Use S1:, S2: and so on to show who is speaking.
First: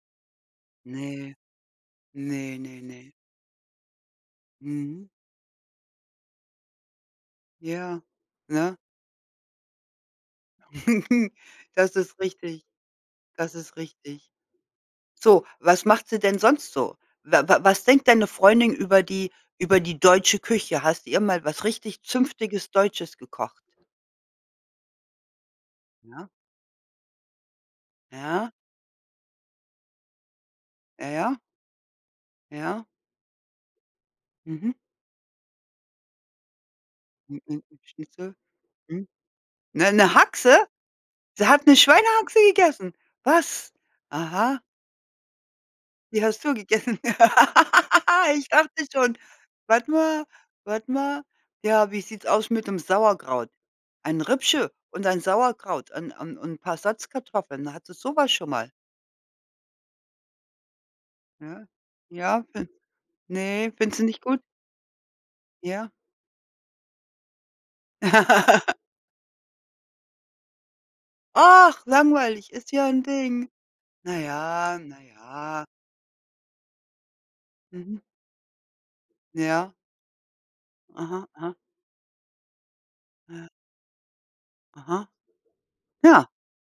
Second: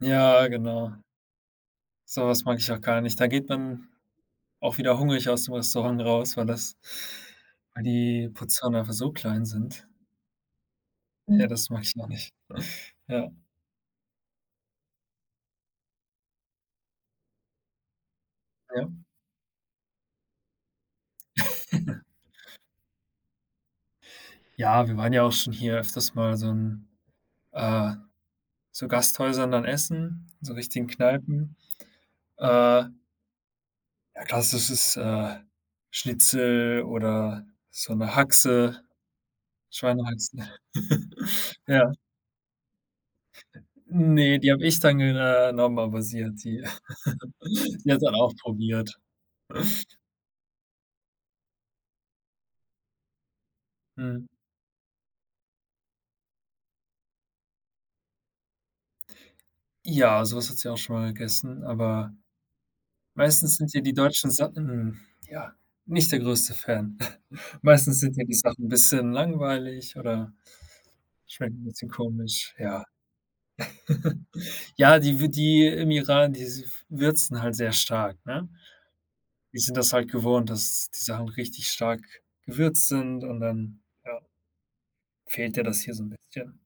S1: Ja, genau.
S2: Ne,
S1: Sowas
S2: ne,
S1: mag ich auch
S2: ne,
S1: gar
S2: ne.
S1: nicht. Da geht man auch wieder
S2: Mhm.
S1: hungrig aus dem Restaurant raus, weil das weil
S2: Ja,
S1: die
S2: ne?
S1: Portionen einfach so klein sind. Ja, das mache
S2: Das
S1: ich noch
S2: ist
S1: nicht.
S2: richtig,
S1: Ja.
S2: das ist richtig. So, was macht sie denn sonst so? Wa wa was denkt deine Freundin
S1: Ja.
S2: über die über die deutsche Küche? Hast ihr mal was richtig zünftiges, Deutsches gekocht?
S1: Ja, wir waren ja auch schon hier öfters
S2: Ja.
S1: mal so in äh,
S2: Ja.
S1: so Gasthäusern dann essen, so richtigen
S2: Ja, ja.
S1: Kneipen. Äh
S2: Ja.
S1: Ja,
S2: Mhm.
S1: klassisches, äh, Schnitzel oder
S2: [unintelligible]
S1: so 'ne
S2: Schnitzel.
S1: Haxe,
S2: Mhm. 'Ne 'ne
S1: Schweinehaxe.
S2: Haxe? Sie hat 'ne
S1: Ja.
S2: Schweinehaxe gegessen. Was?
S1: Ne, die hab
S2: Aha.
S1: ich dann gen äh, nommen, aber sie
S2: Die hast du
S1: die
S2: gegessen.
S1: sie hat dann auch
S2: Ich dachte
S1: probiert.
S2: schon. Warte mal warte mal. Ja, wie sieht's aus mit'm Sauerkraut? Ein
S1: Mhm.
S2: Rippchen und ein Sauerkraut und und und paar 'n Salzkartoffeln. Hat sie sowas schon mal?
S1: Ja, so was hat sie auch schon mal gegessen,
S2: Ja.
S1: aber
S2: Ja, [unintelligible]
S1: meistens
S2: ne,
S1: sind ihr die
S2: findet sie nicht
S1: deutschen
S2: gut?
S1: Sachen ja,
S2: Ja.
S1: nicht der größte Fan. Meistens sind ja die Sachen 'n bisschen langweilig oder schmecken 'n
S2: Ach,
S1: bisschen
S2: langweilig,
S1: komisch.
S2: ist
S1: Ja.
S2: ja 'n Ding. Na ja,
S1: Ja,
S2: na
S1: die w
S2: ja.
S1: die im Iran, die s w würzen halt sehr
S2: Mhm.
S1: stark, ne? Die
S2: Ja.
S1: sind das halt gewohnt, dass die
S2: Aha,
S1: Sachen
S2: aha.
S1: richtig stark gewürzt sind und
S2: Äh.
S1: dann, ja
S2: Aha.
S1: fehlt der das hier so 'n
S2: Ja.
S1: bisschen.